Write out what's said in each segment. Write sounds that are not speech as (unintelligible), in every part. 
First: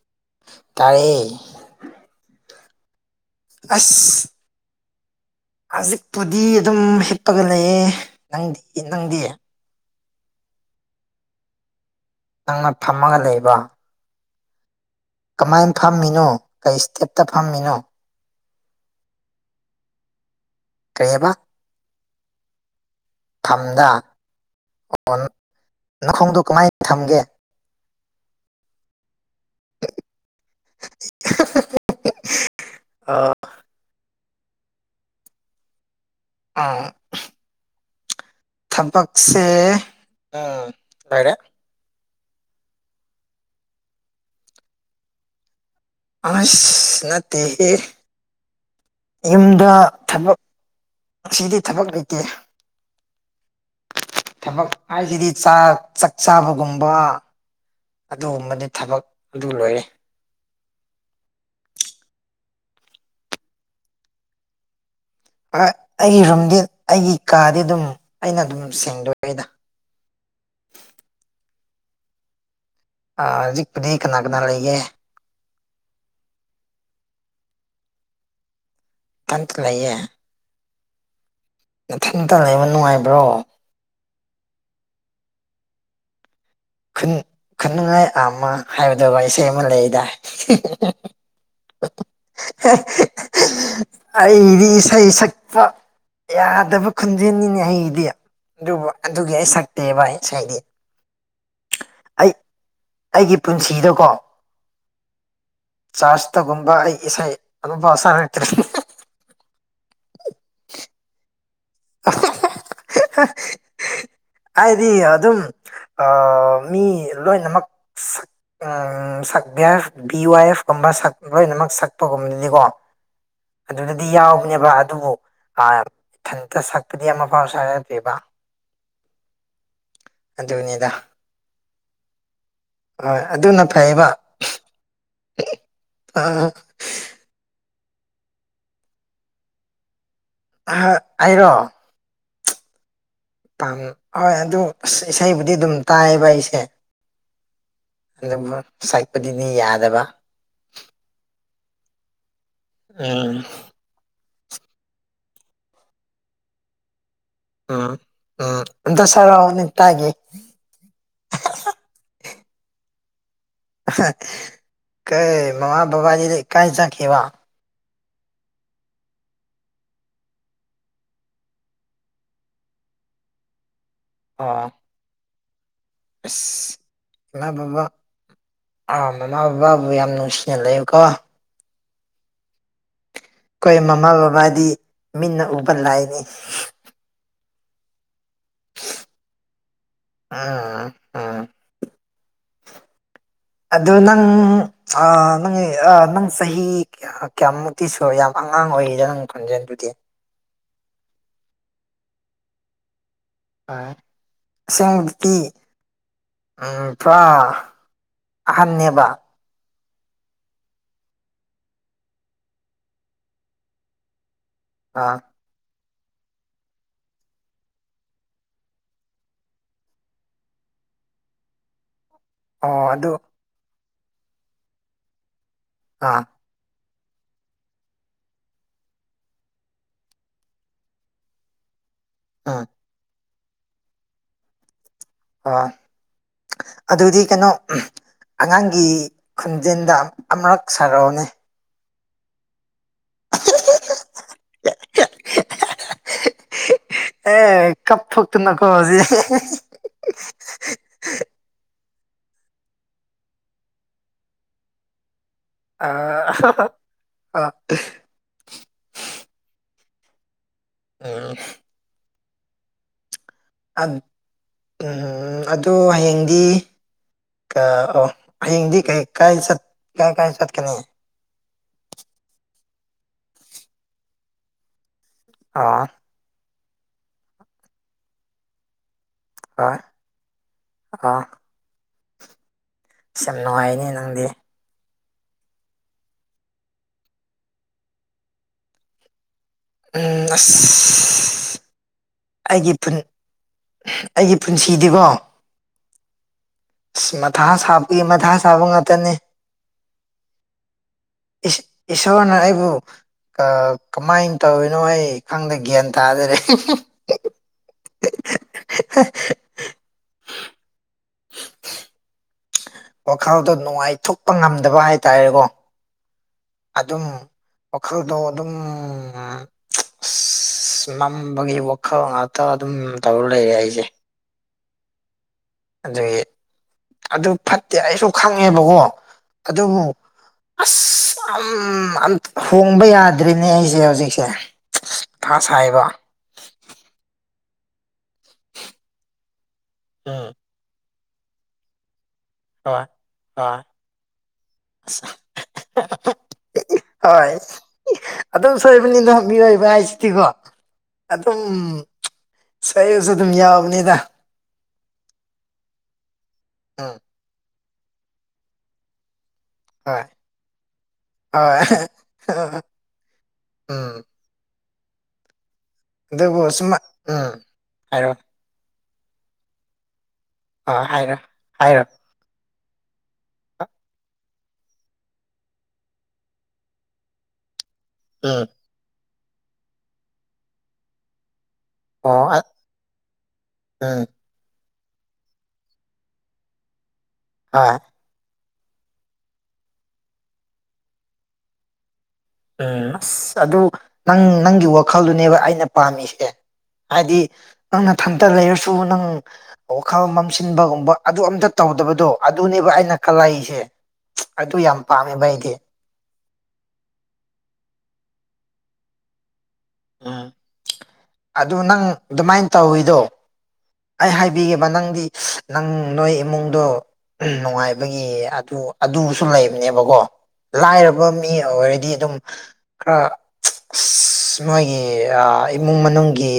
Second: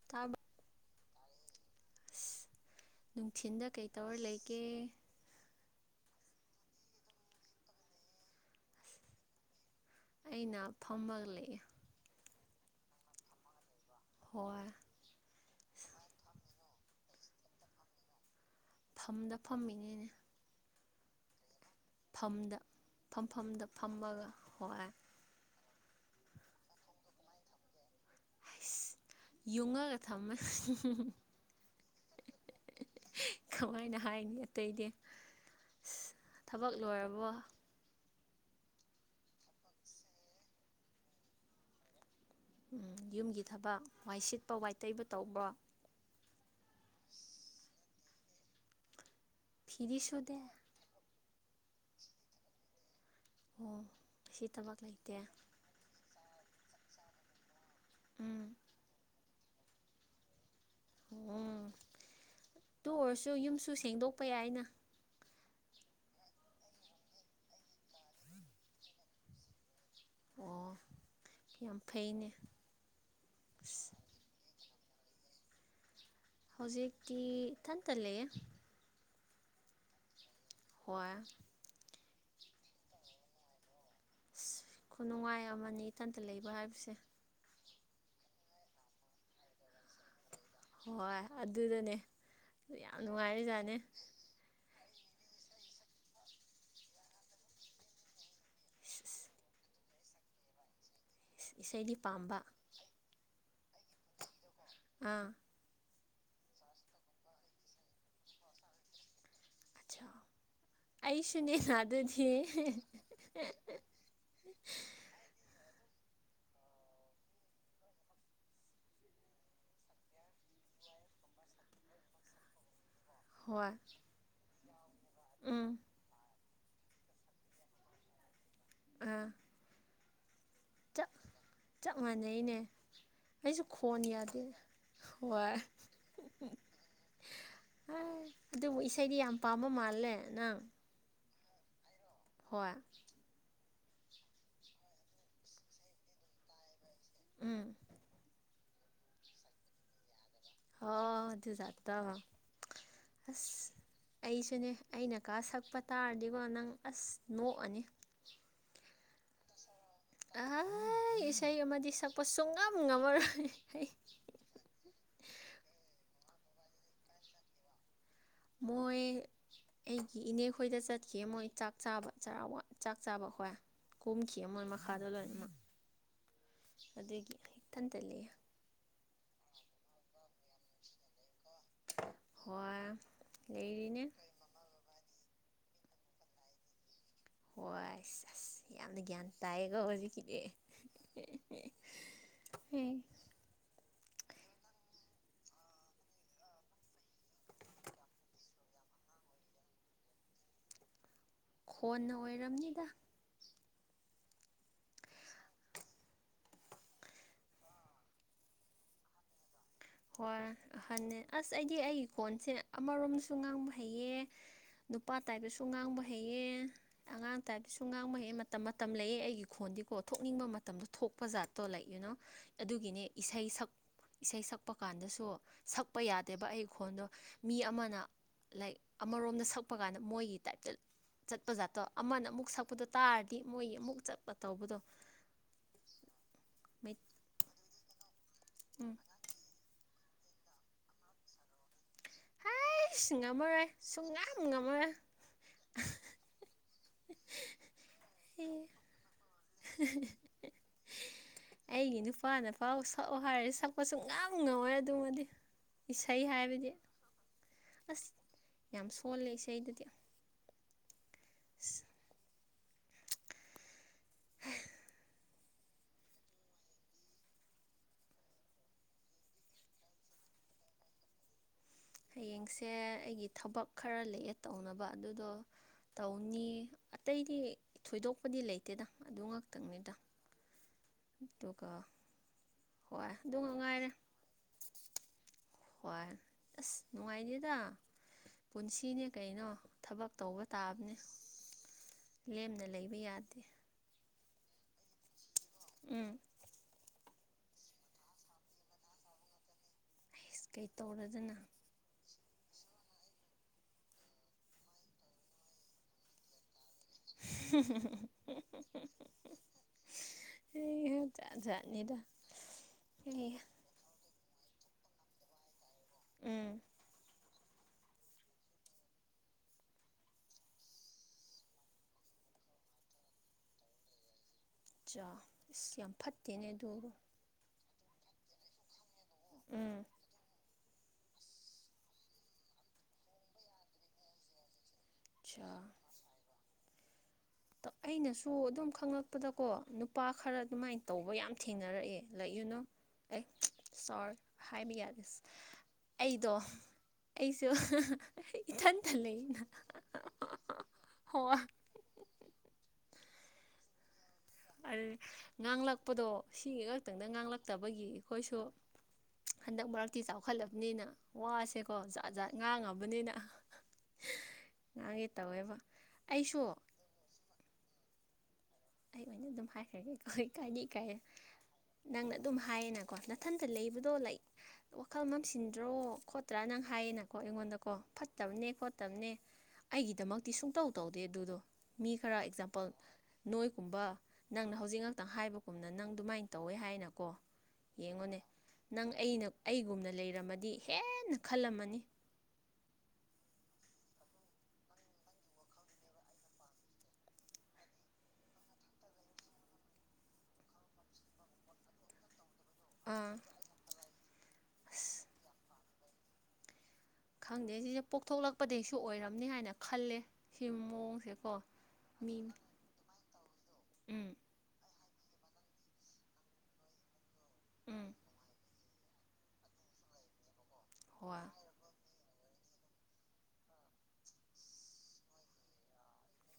(unintelligible) ꯇꯥꯏꯌꯦ ꯑꯁ ꯅꯨꯡꯊꯤꯟꯗ ꯀꯩꯇꯧꯔ ꯑꯁ ꯂꯩꯒꯦ ꯍꯧꯖꯤꯛꯄꯨꯗꯤ ꯑꯗꯨꯝ ꯍꯤꯞꯄꯒ ꯂꯩꯌꯦ ꯅꯪꯗꯤ ꯅꯪꯗꯤ ꯑꯩꯅ ꯐꯝꯕ ꯂꯩꯑꯦ ꯅꯪꯅ ꯊꯝꯃꯒ ꯂꯩꯕ ꯍꯣꯏ ꯀꯃꯥꯏꯅ ꯐꯝꯃꯤꯅꯣ ꯀꯩ ꯏꯁꯇꯦꯞꯇ ꯐꯝꯃꯤꯅꯣ ꯐꯝꯗ ꯐꯝꯃꯤꯅꯦꯅꯦ ꯀꯩꯍꯥꯏꯕ ꯐꯝꯗ ꯐꯝꯐꯝꯗ ꯐꯝꯗ ꯐꯝꯃꯒ ꯍꯣꯏ ꯅꯈꯣꯡꯗꯣ ꯀꯃꯥꯏꯅ ꯊꯝꯒꯦ ꯑꯁ ꯌꯨꯡꯉꯒ ꯊꯝꯃꯦ ꯑ ꯀꯃꯥꯏꯅ ꯍꯥꯏꯅꯤ ꯑꯇꯩꯗꯤ ꯊꯕꯛ ꯎꯝ ꯂꯣꯏꯔꯕꯣ ꯊꯕꯛꯁꯦ ꯎꯝ ꯂꯩꯔꯦ ꯌꯨꯝꯒꯤ ꯊꯕꯛ ꯋꯥꯏ ꯁꯤꯠꯄ ꯋꯥꯏ ꯇꯩꯕ ꯇꯧꯕ꯭ꯔꯣ ꯑꯁ ꯅꯠꯇꯦꯍ ꯌꯨꯝꯗ ꯐꯤꯗꯤ ꯊꯕꯛ ꯁꯨꯗꯦ ꯑꯁꯤꯗꯤ ꯊꯕꯛ ꯂꯩꯇꯦ ꯑꯣ ꯉꯁꯤ ꯊꯃꯛ ꯊꯕꯛ ꯂꯩꯇꯦ ꯑꯕꯁꯤꯗꯤ ꯆ ꯆ ꯆꯥꯕꯒꯨꯝꯕ ꯎꯝ ꯑꯗꯨꯒꯨꯝꯕꯗꯤ ꯊꯕꯛ ꯑꯗꯨ ꯂꯣꯏꯔꯦ ꯑꯣ ꯑꯗꯨ ꯑꯣꯏꯔꯁꯨ ꯌꯨꯝꯁꯨ ꯁꯦꯡꯗꯣꯛꯄ ꯌꯥꯏꯅ ꯑꯩꯒꯤ ꯔꯨꯝꯗꯤ ꯑꯩꯒꯤ ꯀꯥꯗꯤ ꯑꯗꯨꯝ ꯑꯩꯅ ꯑꯗꯨꯝ ꯁꯦꯡꯗꯣꯛ ꯑꯩꯗ ꯑꯣ ꯌꯥꯝ ꯐꯩꯅꯦ ꯍꯧꯖꯤꯛ ꯑꯁ ꯄꯤꯗꯤ ꯀꯅꯥ ꯀꯅꯥ ꯂꯩꯒꯦ ꯍꯧꯖꯤꯛꯇꯤ ꯏꯊꯟꯇꯂꯦ ꯄꯥꯟꯇ ꯂꯩꯌꯦ ꯍꯣꯏ ꯃꯊꯟꯇ ꯂꯩꯕ ꯅꯨꯡꯉꯥꯏꯕ꯭ꯔꯣ ꯑꯁ ꯈꯨꯅꯨꯡꯉꯥꯏ ꯑꯃꯅꯤ ꯏꯊꯟꯇ ꯂꯩꯕ ꯍꯥꯏꯕꯁꯤ ꯈꯟꯅꯤꯡꯉꯥꯏ ꯑꯃ ꯑꯃ ꯍꯥꯏꯕꯗꯨ ꯋꯥ ꯏꯁꯩ ꯑꯃ ꯂꯩꯗꯥ ꯍꯣꯏ ꯑꯗꯨꯗꯅꯦ ꯌꯥꯝ ꯅꯨꯡꯉꯥꯏꯔꯤꯖꯥꯠꯅꯦ ꯑꯩꯗꯤ ꯏꯁꯩ ꯁꯛꯄ ꯌꯥꯗꯕ ꯈꯨꯣꯟꯖꯦꯟꯅꯤꯅꯦ ꯑꯩꯒꯤꯗꯤ ꯑꯗꯨꯕꯨ ꯑꯗꯨꯒꯤ ꯑꯩ ꯁꯛꯇꯦ ꯚ ꯑꯩ ꯉꯥꯏꯗꯤ ꯏꯁꯩꯗꯤ ꯄꯥꯝꯕ ꯑꯩꯒꯤ ꯄꯨꯟꯁꯤꯗꯀꯣ ꯑꯥ ꯆꯥꯔꯆꯇꯒꯨꯝꯕ ꯑꯩ ꯏꯁꯩ ꯑꯗꯨꯐꯥꯎꯁꯥꯟꯅꯛꯇ ꯎ ꯑꯩꯁꯨꯨ ꯅꯅꯥꯗꯗꯤ ꯍꯥꯏꯗꯤ ꯑꯗꯨꯝ ꯃꯤ ꯂꯣꯏꯅꯃꯛ ꯎ ꯕꯤ ꯋꯥꯏ ꯑꯦꯐ ꯀꯨꯝꯕ ꯂꯣꯏꯅꯃꯛ ꯁꯛꯄꯒꯨꯝꯕꯅꯤꯀꯣ ꯍꯣꯏ ꯑꯗꯨꯗꯗꯤ ꯌꯥꯎꯕꯅꯦꯕ ꯑꯗꯨꯕꯨ ꯑ ꯎꯝ ꯏꯊꯟꯇ ꯁꯛꯄꯗꯤ ꯑꯃ ꯄꯥꯎ ꯁꯥꯔꯗꯣꯏꯕ ꯑꯥ ꯑꯗꯨꯅꯤꯗ ꯞ ꯆꯞ ꯃꯥꯟꯅꯩꯅꯦ ꯍꯣꯏ ꯑꯗꯨꯅ ꯑꯩꯁꯨ ꯈꯣꯟ ꯐꯩꯕ ꯌꯥꯗꯦ ꯍꯣꯏ ꯑꯥ, ꯍ ꯑꯗꯨꯕꯨ ꯏꯁꯩꯗꯤ ꯌꯥꯝ ꯄꯥꯝꯕ ꯃꯥꯜꯂꯦ ꯅꯪ ꯍꯥꯏꯔꯣ ꯍꯣꯏ ꯥꯝ ꯍꯣꯏ ꯑꯗꯨ ꯑꯁ ꯏꯁꯩꯕꯨꯗꯤ ꯑꯗꯨꯝ ꯇꯥꯏꯌꯦꯕ ꯑꯩꯁꯦ ꯎꯝ ꯑꯗꯨ ꯁꯥꯏꯄꯗꯤꯅꯤ ꯌꯥꯗꯕ ꯍ ꯑꯗꯨꯖꯔꯗ ꯎꯝ ꯑꯁ ꯑꯩꯁꯨꯅꯦ ꯑꯩꯅꯀꯥ ꯁꯛꯄ ꯇꯥꯔꯗꯤꯀꯣ ꯅꯪ ꯑꯁ ꯅꯣꯛꯑꯅꯤ ꯎꯝ ꯎꯝ ꯑꯗ ꯁꯔꯅꯤꯠꯇꯒꯤꯦ ꯑꯩ ꯏꯁꯩ ꯑꯃꯗꯤ ꯁꯛꯄꯁꯨꯨꯡ ꯉꯝ ꯉꯝꯃꯔꯣꯏ ꯑꯩ ꯀꯩ ꯃꯥꯃ ꯕꯥꯖꯤ ꯂꯩ ꯀꯥꯏ ꯆꯈꯦ ꯋꯥ ꯃꯣꯏ ꯑꯩꯒꯤ ꯏꯅꯦ ꯈꯣꯏꯗ ꯆꯠꯈꯤ ꯃꯣꯏ ꯆꯥꯛ ꯆꯥꯕ ꯆꯔ ꯆꯥꯛ ꯆꯥꯕ ꯍꯣꯏ ꯀꯣꯝꯈꯤ ꯑꯣ ꯑꯃꯣꯏ ꯃꯈꯥꯗꯣ ꯂꯣꯏꯅꯃꯛ ꯑꯁ ꯑꯗꯨꯒꯤ ꯏꯃꯥ ꯕꯕꯥ ꯏꯊꯟꯇ ꯂꯩꯦ ꯑꯥ ꯃꯃꯥ ꯕꯕꯥꯕꯨ ꯌꯥꯝ ꯅꯨꯡꯁꯤꯅ ꯂꯩꯕꯀꯣ ꯍꯣꯏ ꯑꯩꯈꯣꯏ ꯂꯩꯔꯤꯅꯦ ꯃꯃꯥ ꯕꯕꯥꯗꯤ ꯃꯤꯅ ꯎꯕ ꯂꯥꯏꯅꯤ ꯍꯣꯏꯁ ꯑꯁ ꯌꯥꯝꯅ ꯒ꯭ꯌꯥꯟ ꯇꯥꯏꯌꯦꯒ ꯍꯧꯖꯤꯛ ꯀꯗ ꯎꯝ ꯎꯝ ꯍ ꯑꯗꯨ ꯅꯪ ꯅꯪ ꯅꯪ ꯆꯍꯤ ꯀꯌꯥꯝꯃꯨꯛꯇꯤ ꯁꯨꯔ ꯌꯥꯝ ꯑꯉꯥꯡ ꯑꯣꯏꯔꯤꯗꯅ ꯅꯪꯛ ꯈꯣꯟꯖꯦꯜ ꯑꯗꯨꯗꯤ ꯈꯣꯟꯅ ꯑꯣꯏꯔꯝꯅꯤꯗ ꯑ ꯁꯇꯤ ꯎꯝ ꯄꯨꯔꯥ ꯑꯍꯟꯅꯅꯦꯕ ꯍꯣꯏ ꯑꯍꯟ ꯑꯁ ꯑꯩꯗꯤ ꯑꯩꯒꯤ ꯀꯣꯟꯁꯦ ꯑꯃꯔꯣꯝꯁꯨ ꯉꯥꯡꯕ ꯍꯩꯌꯦ ꯑꯥ ꯅꯨꯄꯥ ꯇꯥꯏꯕꯁꯨ ꯉꯥꯡꯕ ꯍꯩꯌꯦ ꯑꯉꯥꯡ ꯇꯥꯏꯕꯗꯤ ꯁ ꯉꯥꯡꯃꯛꯩꯍꯩ ꯃꯇꯝ ꯃꯇꯝ ꯂꯩꯑ ꯑꯩꯒꯤ ꯈꯣꯟꯗꯤꯀꯣ ꯊꯣꯛꯅꯤꯡꯕ ꯃꯇꯝꯗꯣ ꯊꯣꯛꯄ ꯥꯠ ꯇꯣ ꯂꯩ ꯌꯨꯅꯣ ꯑꯣ ꯑꯗꯨꯒꯤꯅꯦ ꯑꯗꯨ ꯏꯁꯩ ꯁꯛ ꯏꯁꯩ ꯁꯛꯄ ꯀꯥꯟꯗꯁꯨ ꯁꯛꯄ ꯑꯥ ꯌꯥꯗꯦꯕ ꯑꯩ ꯈꯣꯟꯗꯣ ꯃꯤ ꯑꯃꯅ ꯂꯥꯏꯛ ꯑꯃꯔꯣꯝꯗ ꯁꯛꯄ ꯀꯥꯟꯗ ꯃꯣꯏꯒꯤ ꯇꯥꯏꯞꯇ ꯆꯠꯄ ꯖꯥꯠꯇꯣ ꯑꯃꯅ ꯑꯃꯨꯛ ꯎꯝ ꯁꯛꯄꯗꯣ ꯇꯥꯔꯗꯤ ꯃꯣꯏ ꯑꯃꯨꯛ ꯆꯠꯄ ꯇꯧꯕꯗꯣ ꯑꯣ ꯃꯩ ꯑꯗꯨꯗꯤ ꯀꯩꯅꯣ ꯑꯉꯥꯡꯒꯤ ꯎꯝ ꯈꯣꯟꯖꯦꯟꯗ ꯑꯃꯔꯛ ꯁꯔꯥꯎꯅꯦ ꯍ ꯁꯤ ꯉꯝꯃꯔꯣꯏ ꯁꯨꯡ ꯉ ꯉꯝꯃꯔ ꯑꯦ ꯀꯞ ꯊꯣꯛꯇꯅꯀꯣ ꯍꯧꯖꯤꯛ ꯍ ꯑꯩꯒꯤ ꯅꯨꯄꯥ ꯅꯨꯄꯥ ꯁꯛꯎ ꯍꯥꯏꯔꯗꯤ ꯁꯛꯄꯁꯨ ꯉ ꯉꯝꯋꯔꯦ ꯑꯗꯨꯃꯗꯤ ꯑ ꯏꯁꯩ ꯍꯥꯏꯕꯗꯤ ꯑꯁ ꯌꯥꯝ ꯁꯣꯜꯂꯦ ꯏꯁꯩꯗꯗꯤ ꯎ ꯑ ꯎꯝ ꯑꯗꯨꯗ ꯍꯌꯦꯡꯗꯤ ꯑꯣ ꯍꯌꯦꯡꯗꯤ ꯀ ꯀꯥꯏ ꯀꯥꯏ ꯀꯥꯏ ꯆꯠꯀꯅꯤ ꯍꯌꯦꯡꯁꯦ ꯑꯩꯒꯤ ꯊꯕꯛ ꯈꯔ ꯂꯩꯑꯦ ꯇꯧꯅꯕ ꯑꯗꯨꯗꯣ ꯑꯣ ꯇꯧ ꯅꯤ ꯑꯇꯩꯗꯤ ꯊꯣꯏꯗꯣꯛꯄꯗꯤ ꯂꯩꯇꯦꯗ ꯑꯗꯨ ꯉꯥꯛꯇꯪꯅꯤꯗ ꯑꯥ ꯀꯀꯥ ꯑꯁ ꯌꯥꯝ ꯅꯨꯡꯉꯥꯏꯅꯤ ꯅꯪꯗꯤ ꯍꯣꯏ ꯑꯁ ꯅꯨꯡꯉꯥꯏꯅꯦꯗ ꯄꯨꯟꯁꯤꯅꯦ ꯀꯩꯅꯣ ꯊꯕꯛ ꯎꯝ ꯇꯧꯕ ꯇꯥꯕꯅꯤ ꯑꯁ ꯂꯦꯝꯅ ꯑꯩꯒꯤ ꯄꯨꯟ ꯂꯩꯕ ꯌꯥꯗꯦ ꯑꯩꯒꯤ ꯄꯨꯟꯁꯤꯗꯤꯀꯣ ꯎꯝ ꯑꯁ ꯃꯊꯥ ꯁꯥꯄꯒꯤ ꯃꯊꯥ ꯁꯥꯕ ꯉꯥꯛꯇꯅꯦ ꯍꯩꯁ ꯀꯩ ꯇꯧꯔꯗꯅ ꯏꯁꯅ ꯑꯩꯕꯨ ꯀꯃꯥꯏꯅ ꯇꯧꯔꯤꯅꯣ ꯑꯩ ꯈꯪꯗꯦ ꯒ꯭ꯌꯥꯟ ꯇꯥꯗꯔꯦ (unintelligible) ꯑꯁ ꯍꯩ ꯍꯥ ꯖꯥꯠ ꯖꯥꯠꯅꯤꯗ (unintelligible) ꯅꯨꯡꯉꯥꯏꯊꯣꯛ ꯀꯄ ꯉꯝꯗꯕ ꯍꯥꯏꯇꯥꯔꯦꯀꯣ ꯎꯝ ꯑꯗꯨꯝ ꯋꯥꯈꯜꯗꯣ ꯑꯗꯨꯝ (unintelligible) ꯑꯁ ꯅꯝꯕꯒꯤ ꯋꯥꯈꯜ ꯉꯥꯛꯇ ꯑꯗꯨꯝ ꯇꯧꯔ ꯂꯩꯔꯦ ꯑꯩꯁꯦ ꯆꯥꯎ ꯑꯗꯨꯒꯤ ꯑꯗꯨ ꯐꯠꯇꯦ ꯑꯩꯁꯨ ꯈꯪꯉꯦꯕꯀꯣ ꯎꯝ ꯑꯗꯨꯗ ꯑꯁ ꯑꯝ ꯍꯣꯡꯕ ꯌꯥꯗ꯭ꯔꯤꯅꯦ ꯑꯩꯁꯦ ꯍꯧꯖꯤꯛꯁꯦ ꯃꯊꯥ ꯑꯆꯥ ꯁꯥꯏꯕ ꯑꯩꯅꯁꯨ ꯑꯗꯨꯝ ꯈꯪꯂꯛꯄꯗꯀꯣ ꯅꯨꯄꯥ ꯎꯝ ꯈꯔ ꯑꯗꯨꯃꯥꯏꯅ ꯇꯧꯕ ꯌꯥꯝ ꯊꯦꯡꯅꯔꯛꯑꯦ ꯂꯩꯌꯨꯅꯨ ꯍꯣꯏ ꯑꯦ ꯍꯣꯏ ꯁꯔ ꯍꯥꯏꯕ ꯌꯥꯗꯦ ꯑꯩꯗꯣ ꯍꯣꯏ ꯑꯩꯁꯨ ꯑꯗꯨꯝ ꯏꯊꯟꯇ ꯁꯣꯏꯕꯅꯤꯗ ꯂꯩꯅ ꯃꯤꯑꯣꯏꯕ ꯍꯥꯏꯕꯁꯤꯗꯤꯀꯣ ꯍꯣꯏ ꯑꯗꯨꯝ ꯁꯣꯏꯕꯁꯨ ꯑꯗꯨꯝ ꯌꯥꯎꯕꯅꯤꯗ ꯑꯗꯨ ꯉꯥꯡꯂꯛꯄꯗꯣ ꯁꯤ ꯎꯝ ꯈꯛꯇꯪꯗ ꯉꯥꯡꯂꯛꯇꯕꯒꯤ ꯑꯩꯈꯣꯏꯁꯨ ꯍꯟꯗꯛ ꯃꯔꯛꯇꯤ ꯍꯣꯏ ꯆꯥꯎꯈꯠꯂꯕꯅꯤꯅ ꯍꯣꯏ ꯋꯥꯁꯦꯀꯣ ꯖꯥꯠ ꯖꯥꯠ ꯉꯥꯡꯉꯕꯅꯤꯅ ꯎꯝ ꯉꯒꯤ ꯇꯧꯋꯦꯕ ꯑꯩꯁꯨ ꯑꯗꯨꯕꯨ ꯁꯨꯝ ꯎꯝ ꯍꯥꯏꯔꯛꯑꯣ ꯑꯩ ꯑꯣꯏꯅ ꯑꯗꯨꯝ ꯍꯥꯏꯈ꯭ꯔꯒꯦ ꯀꯣ ꯏꯀꯥꯏꯗꯤ ꯑ ꯏꯀꯥꯏ ꯍꯥꯏꯔꯣ ꯍꯥꯏꯔꯣ ꯅꯪꯅ ꯑꯗꯨꯝ ꯍꯥꯏꯌꯦ ꯅ ꯀꯣ ꯅꯥꯊꯟꯇ ꯂꯩꯕꯗꯣ ꯂꯥꯏ ꯋꯥꯈꯜ ꯃꯝꯁꯤꯟꯗ꯭ꯔꯣ ꯈꯣꯠꯇ꯭ꯔꯥ ꯅꯪ ꯍꯥꯏꯌꯦꯅꯀꯣ ꯑꯩꯉꯣꯟꯗꯀꯣ ꯎꯝ ꯐꯠꯇꯕꯅꯦ ꯈꯣꯠꯇꯕꯅꯦ ꯑꯩꯒꯤꯗꯃꯛꯇꯤ ꯁꯨꯡꯇꯧ ꯇꯧꯗꯦ ꯑꯗꯨꯗꯣ ꯃꯤ ꯈꯔ ꯑꯣ ꯑꯦꯛꯖꯥꯝꯄꯜ ꯅꯣꯏꯒꯨꯝꯕ ꯎꯝ ꯅꯪꯅ ꯍꯧꯖꯤꯛ ꯉꯥꯛꯇꯪ ꯍꯥꯏꯕꯒꯨꯝꯅ ꯅꯪ ꯑꯗꯨꯃꯥꯏꯅ ꯇꯧꯋꯦ ꯍꯥꯏꯅꯀꯣ ꯑꯥ ꯌꯦꯡꯉꯣꯅꯦ ꯅꯪ ꯑꯩꯅ ꯑꯩꯒꯨꯝꯅ ꯂꯩꯔꯝꯃꯗꯤ ꯍꯦꯟꯅ ꯈꯜꯂꯝꯃꯅꯤ ꯎꯝ ꯑꯁ ꯑꯗꯨ ꯅꯪ ꯅꯪꯒꯤ ꯋꯥꯈꯜꯗꯨꯅꯦꯕ ꯑꯩꯅ ꯄꯥꯝꯃꯤꯁꯦ ꯍꯥꯏꯗꯤ ꯅꯪꯅ ꯊꯝꯇ ꯂꯩꯔꯁꯨ ꯅꯪ ꯋꯥꯈꯜ ꯃꯝꯁꯤꯟꯕꯒꯨꯝꯕ ꯑꯗꯨ ꯑꯝꯇ ꯇꯧꯗꯕꯗꯣ ꯑꯗꯨꯅꯦꯕ ꯑꯩꯅ ꯑꯥ ꯀꯂꯛꯏꯁꯦ ꯑꯗꯨ ꯌꯥꯝ ꯑꯁ ꯄꯥꯝꯃꯦꯕ ꯑꯩꯗꯤ ꯈꯪꯗꯦ ꯁꯤꯁꯦ ꯄꯣꯛꯊꯣꯛꯂꯛꯄꯗꯒꯩꯁꯨ ꯑꯣꯏꯔꯝꯅꯤ ꯍꯥꯏꯅ ꯈꯜꯂꯦ ꯎꯝ ꯁꯤ ꯃꯑꯣꯡꯁꯦꯀꯣ ꯃꯤ ꯇꯧꯏꯗꯣ ꯑꯩ ꯎꯝ ꯍꯥꯏꯕꯤꯒꯦꯕ ꯅꯪꯗꯤ ꯅꯪ ꯅꯣꯏ ꯏꯃꯨꯡꯗꯣ ꯎꯝ ꯅꯨꯡꯉꯥꯏꯕꯒꯤ ꯑꯗꯨ ꯑꯗꯨꯁꯨ ꯂꯩꯕꯅꯦꯕꯀꯣ ꯂꯥꯏꯔꯕ ꯍꯣꯏ ꯃꯤ ꯑꯣꯏꯔꯗꯤ ꯑꯗꯨꯝ ꯈꯔ ꯃꫭꯏꯒꯤ ꯑ ꯏꯃꯨꯡ ꯃꯅꯨꯡꯒꯤ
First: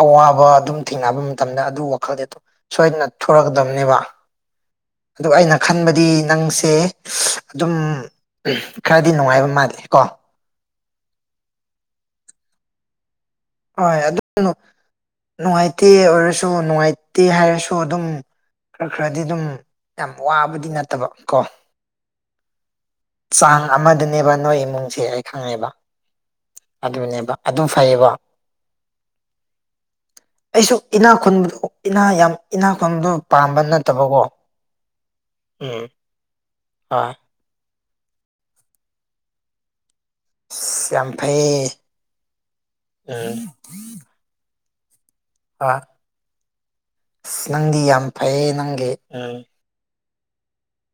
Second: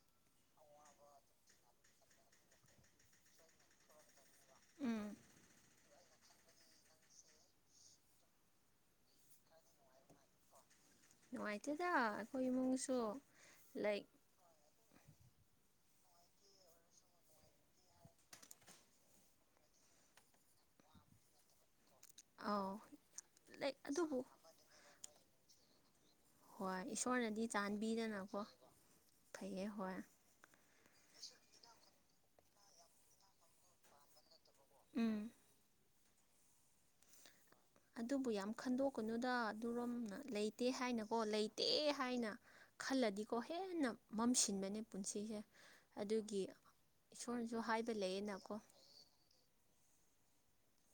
ꯑꯋꯥꯕ ꯑꯗꯨꯝ ꯊꯦꯡꯅꯕ ꯃꯇꯝꯗ ꯑꯗꯨ ꯋꯥꯈꯜꯗꯤ ꯁꯣꯏꯗꯅ ꯊꯣꯔꯛꯀꯗꯕꯅꯦꯕ ꯎꯝ ꯑꯗꯨ ꯑꯩꯅ ꯈꯟꯕꯗꯤ ꯅꯪꯁꯦ ꯑꯗꯨꯝ ꯎ ꯈꯔꯗꯤ ꯅꯨꯡꯉꯥꯏꯕ ꯃꯥꯗꯦ ꯀꯣ ꯅꯨꯡꯉꯥꯏꯇꯦꯗ ꯑꯩꯈꯣꯏ ꯏꯃꯨꯡꯁꯨ ꯍꯣꯏ ꯂꯥꯏꯛ ꯑꯗꯨ ꯅꯨꯡꯉꯥꯏꯇꯦ ꯑꯣꯏꯔꯁꯨ ꯅꯨꯡꯉꯥꯏꯇꯦ ꯍꯥꯏꯔꯁꯨ ꯑꯗꯨꯝ ꯈꯔ ꯈꯔꯗꯤ ꯑꯗꯨꯝ ꯌꯥꯝ ꯋꯥꯕꯗꯤ ꯅꯠꯇꯕ ꯀꯣ ꯑꯥꯎ ꯆꯥꯡ ꯂꯥꯏꯛ ꯑꯗꯨꯕꯨ ꯑꯃꯗꯅꯦꯕ ꯅꯣꯏ ꯏꯃꯨꯡꯁꯦ ꯑꯩ ꯈꯪꯉꯦꯕ ꯍꯣꯏ ꯑꯗꯨꯅꯦꯕ ꯏꯁꯣꯔꯅꯗꯤ ꯑꯗꯨ ꯐꯩꯌꯦꯕ ꯆꯥꯟꯕꯤꯗꯅꯀꯣ ꯐꯩꯌꯦ ꯍꯣꯏ ꯑꯩꯁꯨ ꯏꯅꯥ ꯈꯨꯟꯕꯗꯣ ꯏꯅꯥ ꯌꯥꯝ ꯏꯅꯥꯛ ꯈꯨꯟꯕꯗꯣ ꯄꯥꯝꯕ ꯅꯠꯇꯕꯀꯣ ꯎꯝ ꯎꯝ ꯑꯥ ꯑꯗꯨꯕꯨ ꯌꯥꯝ ꯈꯟꯗꯣꯛꯀꯅꯨꯗ ꯑꯗꯨꯔꯣꯝꯅ ꯂꯩꯇꯦ ꯑꯁ ꯌꯥꯝ ꯍꯥꯏꯅꯀꯣ ꯐꯩꯌꯦ ꯂꯩꯇꯦ ꯍꯥꯏꯅ ꯈꯜꯂꯗꯤꯀꯣ ꯎꯝ ꯍꯦꯟꯅ ꯃꯝꯁꯤꯟꯕꯅꯦ ꯄꯨꯟꯁꯤꯁꯦ ꯍꯣꯏ ꯑꯗꯨꯒꯤ ꯑꯁ ꯏꯁꯣꯔꯅꯁꯨ ꯅꯪꯗꯤ ꯍꯥꯏꯕ ꯌꯥꯝ ꯐꯩꯌꯦ ꯂꯩꯌꯦꯅꯀꯣ ꯅꯪꯒꯤ ꯎꯝ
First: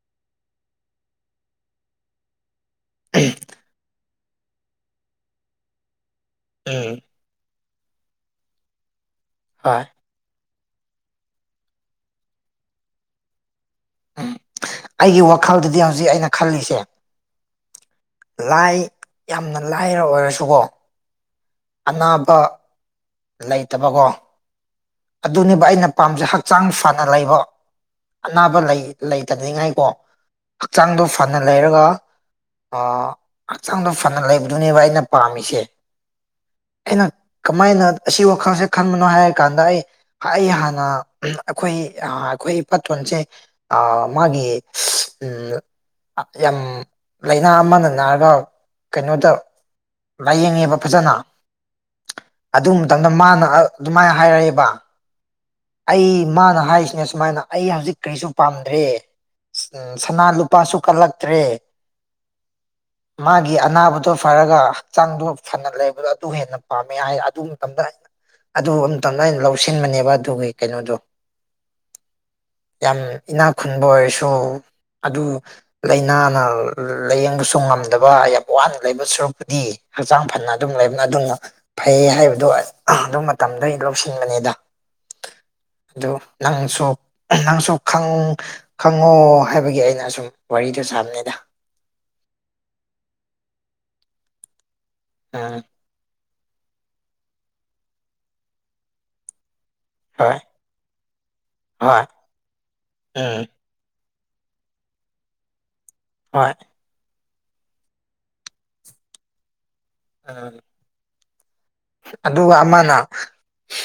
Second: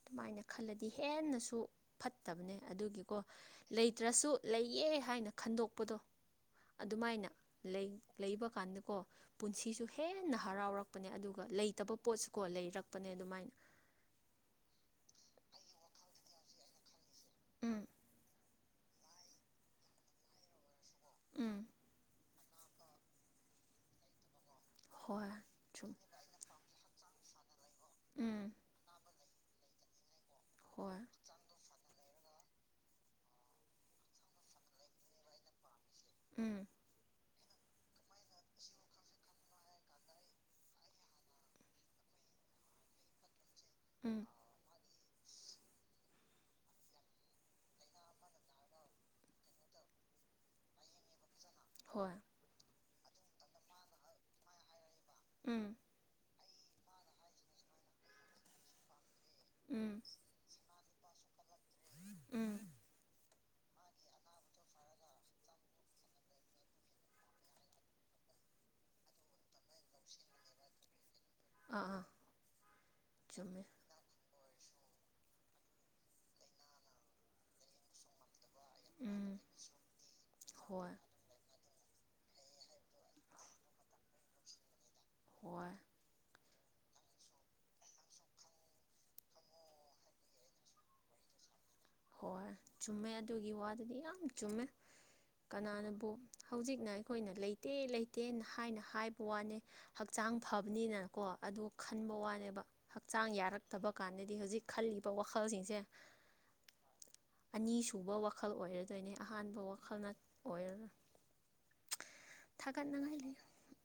ꯑꯗꯨꯃꯥꯏꯅ ꯈꯜꯂꯗꯤ ꯍꯦꯟꯅꯁꯨ ꯐꯠꯇꯕꯅꯦ ꯑꯗꯨꯒꯤꯀꯣ ꯂꯩ ꯇ꯭ꯔꯁꯨ ꯂꯩꯌꯦ ꯍꯥꯏꯅ ꯈꯟꯗꯣꯛꯄꯗꯣ ꯎꯝ ꯑꯗꯨꯃꯥꯏꯅ ꯂꯩꯕ ꯀꯥꯟꯗꯀꯣ ꯍꯣꯏ ꯄꯨꯟꯁꯤꯁꯨ ꯍꯦꯟꯅ ꯍꯔꯥꯎꯔꯛꯄꯅꯦ ꯑꯗꯨꯒ ꯂꯩꯇꯕ ꯄꯣꯠꯁꯨꯀꯣ ꯂꯩꯔꯛꯄꯅꯦ ꯑꯗꯨꯃꯥꯏꯅ ꯎꯝ ꯑꯩꯒꯤ ꯋꯥꯈꯜꯗꯗꯤ ꯍꯧꯖꯤꯛ ꯑꯩꯅ ꯈꯜꯂꯤꯁꯦ ꯎꯝ ꯂꯥꯏ ꯌꯥꯝꯅ ꯂꯥꯏꯔ ꯑꯣꯏꯔꯁꯨꯀꯣ ꯎꯝ ꯑꯅꯥꯕ ꯂꯩꯇꯕꯀꯣ ꯍꯣꯏ ꯑꯗꯨꯅꯦꯕ ꯑꯩꯅ ꯆꯨꯝ ꯄꯥꯝꯖꯩ ꯍꯛꯆꯥꯡ ꯐꯅ ꯂꯩꯕ ꯎꯝ ꯑꯅꯥꯕ ꯂꯩ ꯂꯩꯇꯅꯤꯡꯉꯥꯏꯀꯣ ꯍꯣꯏ ꯍꯛꯆꯥꯡꯗꯣ ꯐꯅ ꯂꯩꯔꯒ ꯑꯣ ꯍꯛꯆꯥꯡꯗꯣ ꯐꯅ ꯂꯩꯕꯗꯨꯅꯦꯕ ꯑꯩꯅ ꯄꯥꯝꯃꯤꯁꯦ ꯎꯝ ꯑꯩꯅ ꯀꯃꯥꯏꯅ ꯑꯁꯤ ꯋꯥꯈꯜꯁꯦ ꯈꯟꯕꯅꯣ ꯍꯥꯏꯔ ꯀꯥꯟꯗ ꯑꯩ ꯑꯩ ꯍꯥꯟꯅ ꯑꯩꯈꯣꯏ ꯑꯩꯈꯣꯏ ꯏ ꯄꯥꯇꯣꯟꯁꯦ ꯑ ꯎꯝ ꯃꯥꯒꯤ ꯎꯝ ꯌꯥꯝ ꯂꯥꯏꯅꯥ ꯑꯃꯅ ꯅꯥꯔꯒ ꯀꯩꯅꯣꯗ ꯂꯥꯏꯌꯦꯡꯉꯦꯕ ꯐꯖꯅ ꯍꯣꯏ ꯑꯗꯨ ꯃꯇꯝꯗ ꯃꯥꯅ ꯑꯗꯨꯃꯥꯏꯅ ꯍꯥꯏꯔꯛꯑꯦꯕ ꯎꯝ ꯑꯩ ꯃꯥꯅ ꯍꯥꯏꯔꯤꯁꯤꯅꯦ ꯁꯨꯃꯥꯏꯅ ꯑꯩ ꯍꯧꯖꯤꯛ ꯀꯔꯤꯁꯨ ꯄꯥꯝꯗ꯭ꯔꯦ ꯎꯝ ꯎ ꯁꯅꯥ ꯂꯨꯄꯥꯁꯨ ꯀꯠꯂꯛꯇ꯭ꯔꯦ ꯎꯝ ꯃꯥꯒꯤ ꯑꯅꯥꯕꯗꯣ ꯐꯔꯒ ꯍꯛꯆꯥꯡꯗꯣ ꯐꯅ ꯂꯩꯕꯗꯣ ꯑꯗꯨ ꯍꯦꯟꯅ ꯄꯥꯝꯃꯦ ꯍꯥꯏ ꯑꯗꯨ ꯃꯇꯝꯗ ꯑꯩꯅ ꯑꯗꯨ ꯑꯝꯇꯪꯗ ꯑꯩꯅ ꯂꯧꯁꯤꯟꯕꯅꯦꯕ ꯑꯗꯨꯒꯤ ꯀꯩꯅꯣꯗꯣ ꯑꯥ ꯑꯥ ꯌꯥꯝ ꯏꯅꯥꯛ ꯆꯨꯝꯃꯦ ꯈꯨꯟꯕ ꯑꯣꯏꯔꯁꯨ ꯑꯗꯨ ꯂꯥꯏꯅꯥꯅ ꯂꯥꯏꯌꯦꯡꯕꯁꯨ ꯉꯝꯗꯕ ꯌꯥꯝ ꯋꯥꯅ ꯂꯩꯕ ꯎꯝ ꯁꯔꯨꯛꯄꯨꯗꯤ ꯍꯛꯆꯥꯡ ꯐꯅ ꯑꯗꯨꯝ ꯍꯣꯏ ꯂꯩꯕꯅ ꯑꯗꯨꯅ ꯐꯩ ꯍꯥꯏꯕꯗꯣ ꯑꯗꯨ ꯃꯇꯝꯗ ꯑꯩ ꯂꯧꯁꯤꯟꯕꯅꯤꯗ ꯍꯣꯏ ꯑꯗꯣ ꯅꯪꯁꯨꯣ ꯅꯪ ꯁ ꯈ ꯈꯪꯉꯣ ꯍꯥꯏꯕꯒꯤ ꯑꯩꯅ ꯑꯁꯨꯝ ꯋꯥꯔꯤꯗꫭ ꯁꯥꯕꯅꯦꯗ ꯍꯣꯏ ꯆꯨꯝꯃꯦ ꯑꯗꯨꯒꯤ ꯋꯥꯗꯨꯗꯤ ꯌꯥꯝ ꯆꯨꯝꯃꯦ ꯎꯝ ꯀꯅꯥꯅꯕꯨ ꯍꯧꯖꯤꯛꯅ ꯑꯩꯈꯣꯏꯅ ꯂꯩꯇꯦ ꯂꯩꯇꯦꯅ ꯍꯥꯏꯅ ꯍꯥꯏꯕ ꯋꯥꯅꯦ ꯍꯛꯆꯥꯡ ꯍꯣꯏ ꯐꯕꯅꯤꯅꯀꯣ ꯑꯗꯨ ꯍꯣꯏ ꯈꯟꯕ ꯋꯥꯅꯦꯕ ꯍꯛꯆꯥꯡ ꯎꯝ ꯌꯥꯔꯛ ꯇꯕ ꯀꯥꯟꯗꯗꯤ ꯍꯧꯖꯤꯛ ꯈꯜꯂꯤꯕ ꯋꯥꯈꯜꯁꯤꯡꯁꯦ ꯍꯣꯏ ꯑꯅꯤꯁꯨꯕ ꯋꯥꯈꯜ ꯑꯣꯏꯔꯗꯣꯏꯅꯦ ꯑꯍꯥꯟꯕ ꯋꯥꯈꯜꯅ ꯎꯝ ꯑꯣꯏꯔꯔꯣꯏ ꯑꯗꯨꯒ ꯑꯃꯅ ꯊꯥꯒꯠꯅꯉꯥꯏ ꯂꯩ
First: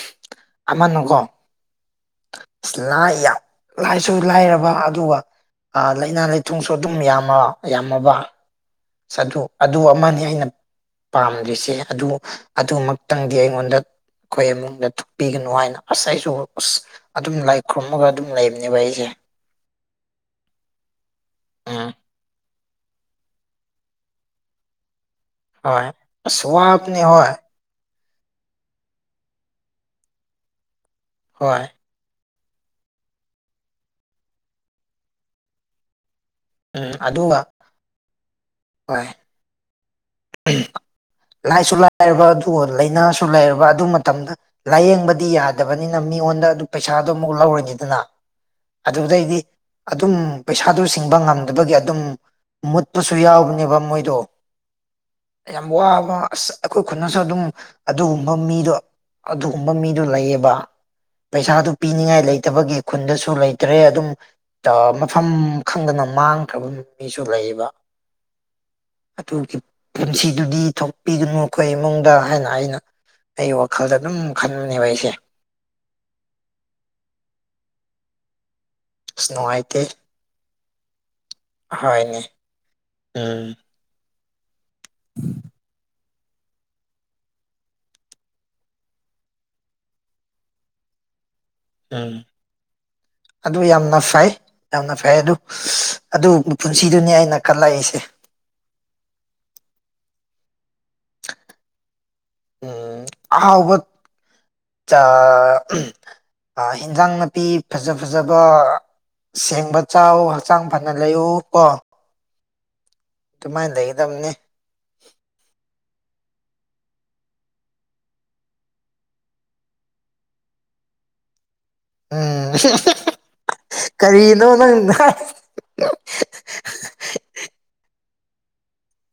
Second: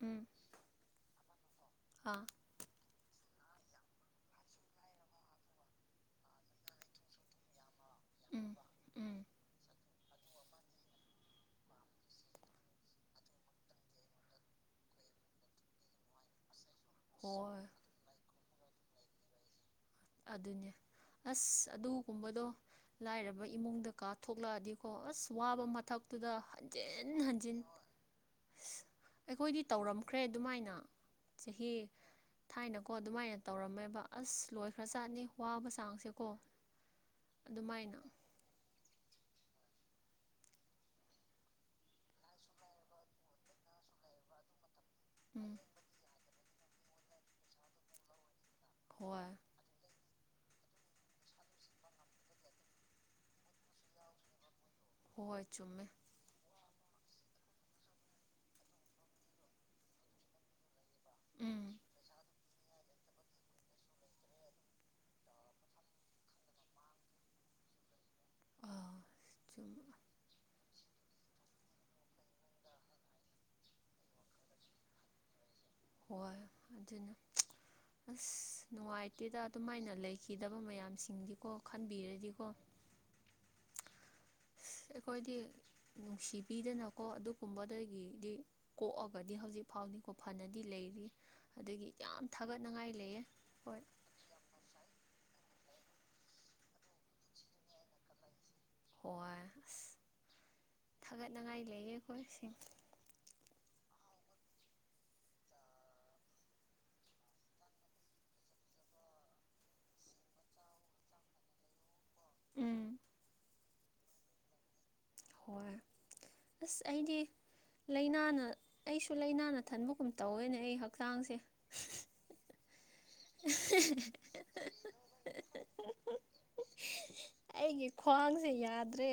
ꯎꯝ ꯑꯃꯅꯀꯣ ꯑꯥ ꯂꯥꯏ ꯌꯥꯝ ꯂꯥꯏꯁꯨ ꯂꯥꯏꯔꯕ ꯑꯗꯨꯒ ꯂꯥꯏꯅꯥ ꯂꯥꯏꯊꯨꯡꯁꯨ ꯑꯗꯨꯝ ꯌꯥꯝꯃ ꯌꯥꯝꯃꯕ ꯎꯝ ꯎꯝ ꯑꯗꯨ ꯑꯗꯨ ꯑꯃꯅꯤ ꯑꯩꯅ ꯄꯥꯝꯗ꯭ꯔꯤꯁꯦ ꯑꯗꯨ ꯑꯗꯨꯃꯛꯇꯪꯗꯤ ꯑꯩꯉꯣꯟꯗ ꯑꯩꯈꯣꯏ ꯏꯃꯨꯡꯗ ꯊꯣꯛꯄꯤꯒꯅꯨ ꯍꯥꯏꯅ ꯑꯁꯥꯏꯁꯨ ꯑꯗꯨꯝ ꯂꯥꯏ ꯍꯣꯏ ꯈꯨꯔꯨꯝꯃꯒ ꯑꯗꯨꯝ ꯂꯩꯕꯅꯦꯕ ꯑꯩꯁꯦ ꯑꯗꯨꯅꯦ ꯑꯁ ꯎꯝ ꯑꯗꯨꯒꯨꯝꯕꯗꯣ ꯂꯥꯏꯔꯕ ꯏꯃꯨꯡꯗ ꯀꯥ ꯊꯣꯛꯂꯛꯑꯗꯤꯀꯣ ꯑꯁ ꯋꯥꯕ ꯍꯣꯏ ꯃꯊꯛꯇꯨꯗ ꯑꯁ ꯋꯥꯕꯅꯦ ꯍꯟꯖꯤꯟ ꯍꯣꯏ ꯍꯟꯖꯤꯟ ꯁ ꯑꯩꯈꯣꯏꯗꯤ ꯇꯧꯔꯝꯈ꯭ꯔꯦ ꯑꯗꯨꯃꯥꯏꯅ ꯍꯣꯏ ꯆꯍꯤ ꯊꯥꯏꯅꯀꯣ ꯑꯗꯨꯃꯥꯏꯅ ꯇꯧꯔꯝꯃꯦꯕ ꯑꯁ ꯂꯣꯏꯈ꯭ꯔ ꯆꯥꯠꯅꯤ ꯋꯥꯕ ꯆꯥꯡꯁꯦꯀꯣ ꯎꯝ ꯑꯗꯨꯒ ꯑꯗꯨꯃꯥꯏꯅ ꯍꯣꯏ ꯂꯥꯏꯁꯨ ꯂꯥꯏꯔꯕ ꯑꯗꯨꯒ ꯂꯥꯏꯅꯥꯁꯨ ꯂꯥꯏꯔꯕ ꯑꯗꯨ ꯃꯇꯝꯗ ꯂꯥꯏꯌꯦꯡꯕꯗꯤ ꯎꯝ ꯌꯥꯗꯕꯅꯤꯅ ꯃꯤꯉꯣꯟꯗ ꯑꯗꯨ ꯄꯩꯁꯥꯗꯣ ꯑꯃꯨꯛ ꯂꯧꯔꯅꯤꯗꯅ ꯍꯣꯏ ꯍꯣꯏ ꯑꯗꯨꯗꯩꯗꯤ ꯑꯗꯨꯝ ꯄꯩꯁꯥꯗꯨ ꯁꯤꯡꯕ ꯉꯝꯗꯕꯒꯤ ꯑꯗꯨꯝ ꯃꯨꯠꯄꯁꯨ ꯌꯥꯎꯕꯅꯦꯕ ꯃꯣꯏꯗꯣ ꯍꯣꯏ ꯌꯥꯝ ꯆꯨꯝꯃꯦ ꯋꯥꯕ ꯑꯁ ꯑꯩꯈꯣꯏ ꯈꯨꯟꯗꯁꯨ ꯑꯗꯨꯝ ꯑꯗꯨꯒꯨꯝꯕ ꯃꯤꯗꯣ ꯑꯗꯨꯒꯨꯝꯕ ꯃꯤꯗꯣ ꯂꯩꯌꯦꯕ ꯎꯝ ꯄꯩꯁꯥꯗꯨ ꯄꯤꯅꯤꯡꯉꯥꯏ ꯂꯩꯇꯕꯒꯤ ꯈꯨꯟꯗꯁꯨ ꯂꯩꯇ꯭ꯔꯦ ꯑꯗꯨꯝ ꯑ ꯃꯐꯝ ꯈꯪꯗꯅ ꯃꯥꯡꯈ꯭ꯔꯕ ꯅꯨꯄꯤꯁꯨ ꯂꯩꯌꯦꯕ ꯑꯥ ꯑꯗꯨꯒꯤ ꯆꯨꯝꯃꯦ ꯄꯨꯟꯁꯤꯗꯨꯗꯤ ꯊꯣꯛꯄꯤꯒꯅꯨ ꯑꯩꯈꯣꯏ ꯏꯃꯨꯡꯗ ꯍꯥꯏꯅ ꯑꯩꯅ ꯑꯩ ꯋꯥꯈꯜꯗ ꯑꯗꯨꯝ ꯈꯟꯕꯅꯦꯕ ꯑꯩꯁꯦ ꯍꯣꯏ ꯑꯗꯨꯅꯦ ꯑꯁ ꯑꯁ ꯅꯨꯡꯉꯥꯏꯇꯦꯗ ꯅꯨꯡꯉꯥꯏꯇꯦ ꯑꯗꯨꯃꯥꯏꯅ ꯂꯩ ꯈꯤꯗꯕ ꯃꯌꯥꯝꯁꯤꯡꯗꯤꯀꯣ ꯍꯣꯏꯅꯦ ꯈꯟꯕꯤꯔꯗꯤꯀꯣ ꯎꯝ ꯑꯁ ꯑꯩꯈꯣꯏꯗꯤ ꯅꯨꯡꯁꯤꯕꯤꯗꯅꯀꯣ ꯑꯗꯨꯒꯨꯝꯕꯗꯒꯤꯗꯤ ꯀꯣꯛꯑꯒꯗꯤ ꯍꯧꯖꯤꯛ ꯐꯥꯎꯅꯤꯀꯣ ꯐꯅꯗꯤ ꯂꯩꯔꯤ ꯑꯗꯒꯤ ꯌꯥꯝ ꯊꯥꯒꯠꯅꯤꯡꯉꯥꯏ ꯂꯩꯌꯦ ꯍꯣꯏ ꯑꫭ ꯐꯩ ꯌꯥꯝꯅ ꯐꯩ ꯑꯗꯨ ꯑꯗꯨ ꯄꯨꯟꯁꯤꯗꯨꯅꯤ ꯑꯩꯅ ꯀꯂꯛꯏꯁꯦ ꯍꯣꯏ ꯑꯁ ꯊꯥꯒꯠꯅꯤꯡꯉꯥꯏ ꯂꯩꯌꯦ ꯑꯩꯈꯣꯏ ꯁꯤꯡ ꯎꯝ ꯑꯥꯎꯕ ꯆꯥ ꯑ ꯏꯟꯖꯥꯡ ꯅꯥꯄꯤ ꯐꯖ ꯐꯖꯕ ꯑꯁꯦꯡꯕ ꯆꯥꯎ ꯍꯛꯆꯥꯡ ꯐꯅ ꯂꯩꯌꯨ ꯀꯣ ꯎꯝ ꯑꯗꯨꯃꯥꯏꯅ ꯂꯩꯒꯗꯕꯅꯤ ꯍꯣꯏ ꯑꯁ ꯑꯩꯗꯤ ꯂꯥꯏꯅꯥꯅ ꯑꯩꯁꯨ ꯂꯥꯏꯅꯥꯅ ꯊꯟꯕꯒꯨꯝ ꯇꯧꯋꯦꯅꯦ ꯑꯩ ꯍꯛꯆꯥꯡꯁꯦ ꯎꯝ ꯀꯔꯤꯅꯣ ꯅꯪ ꯍꯥꯏ ꯑꯩꯒꯤ ꯈ꯭ꯋꯥꯡꯁꯦ ꯌꯥꯗ꯭ꯔꯦ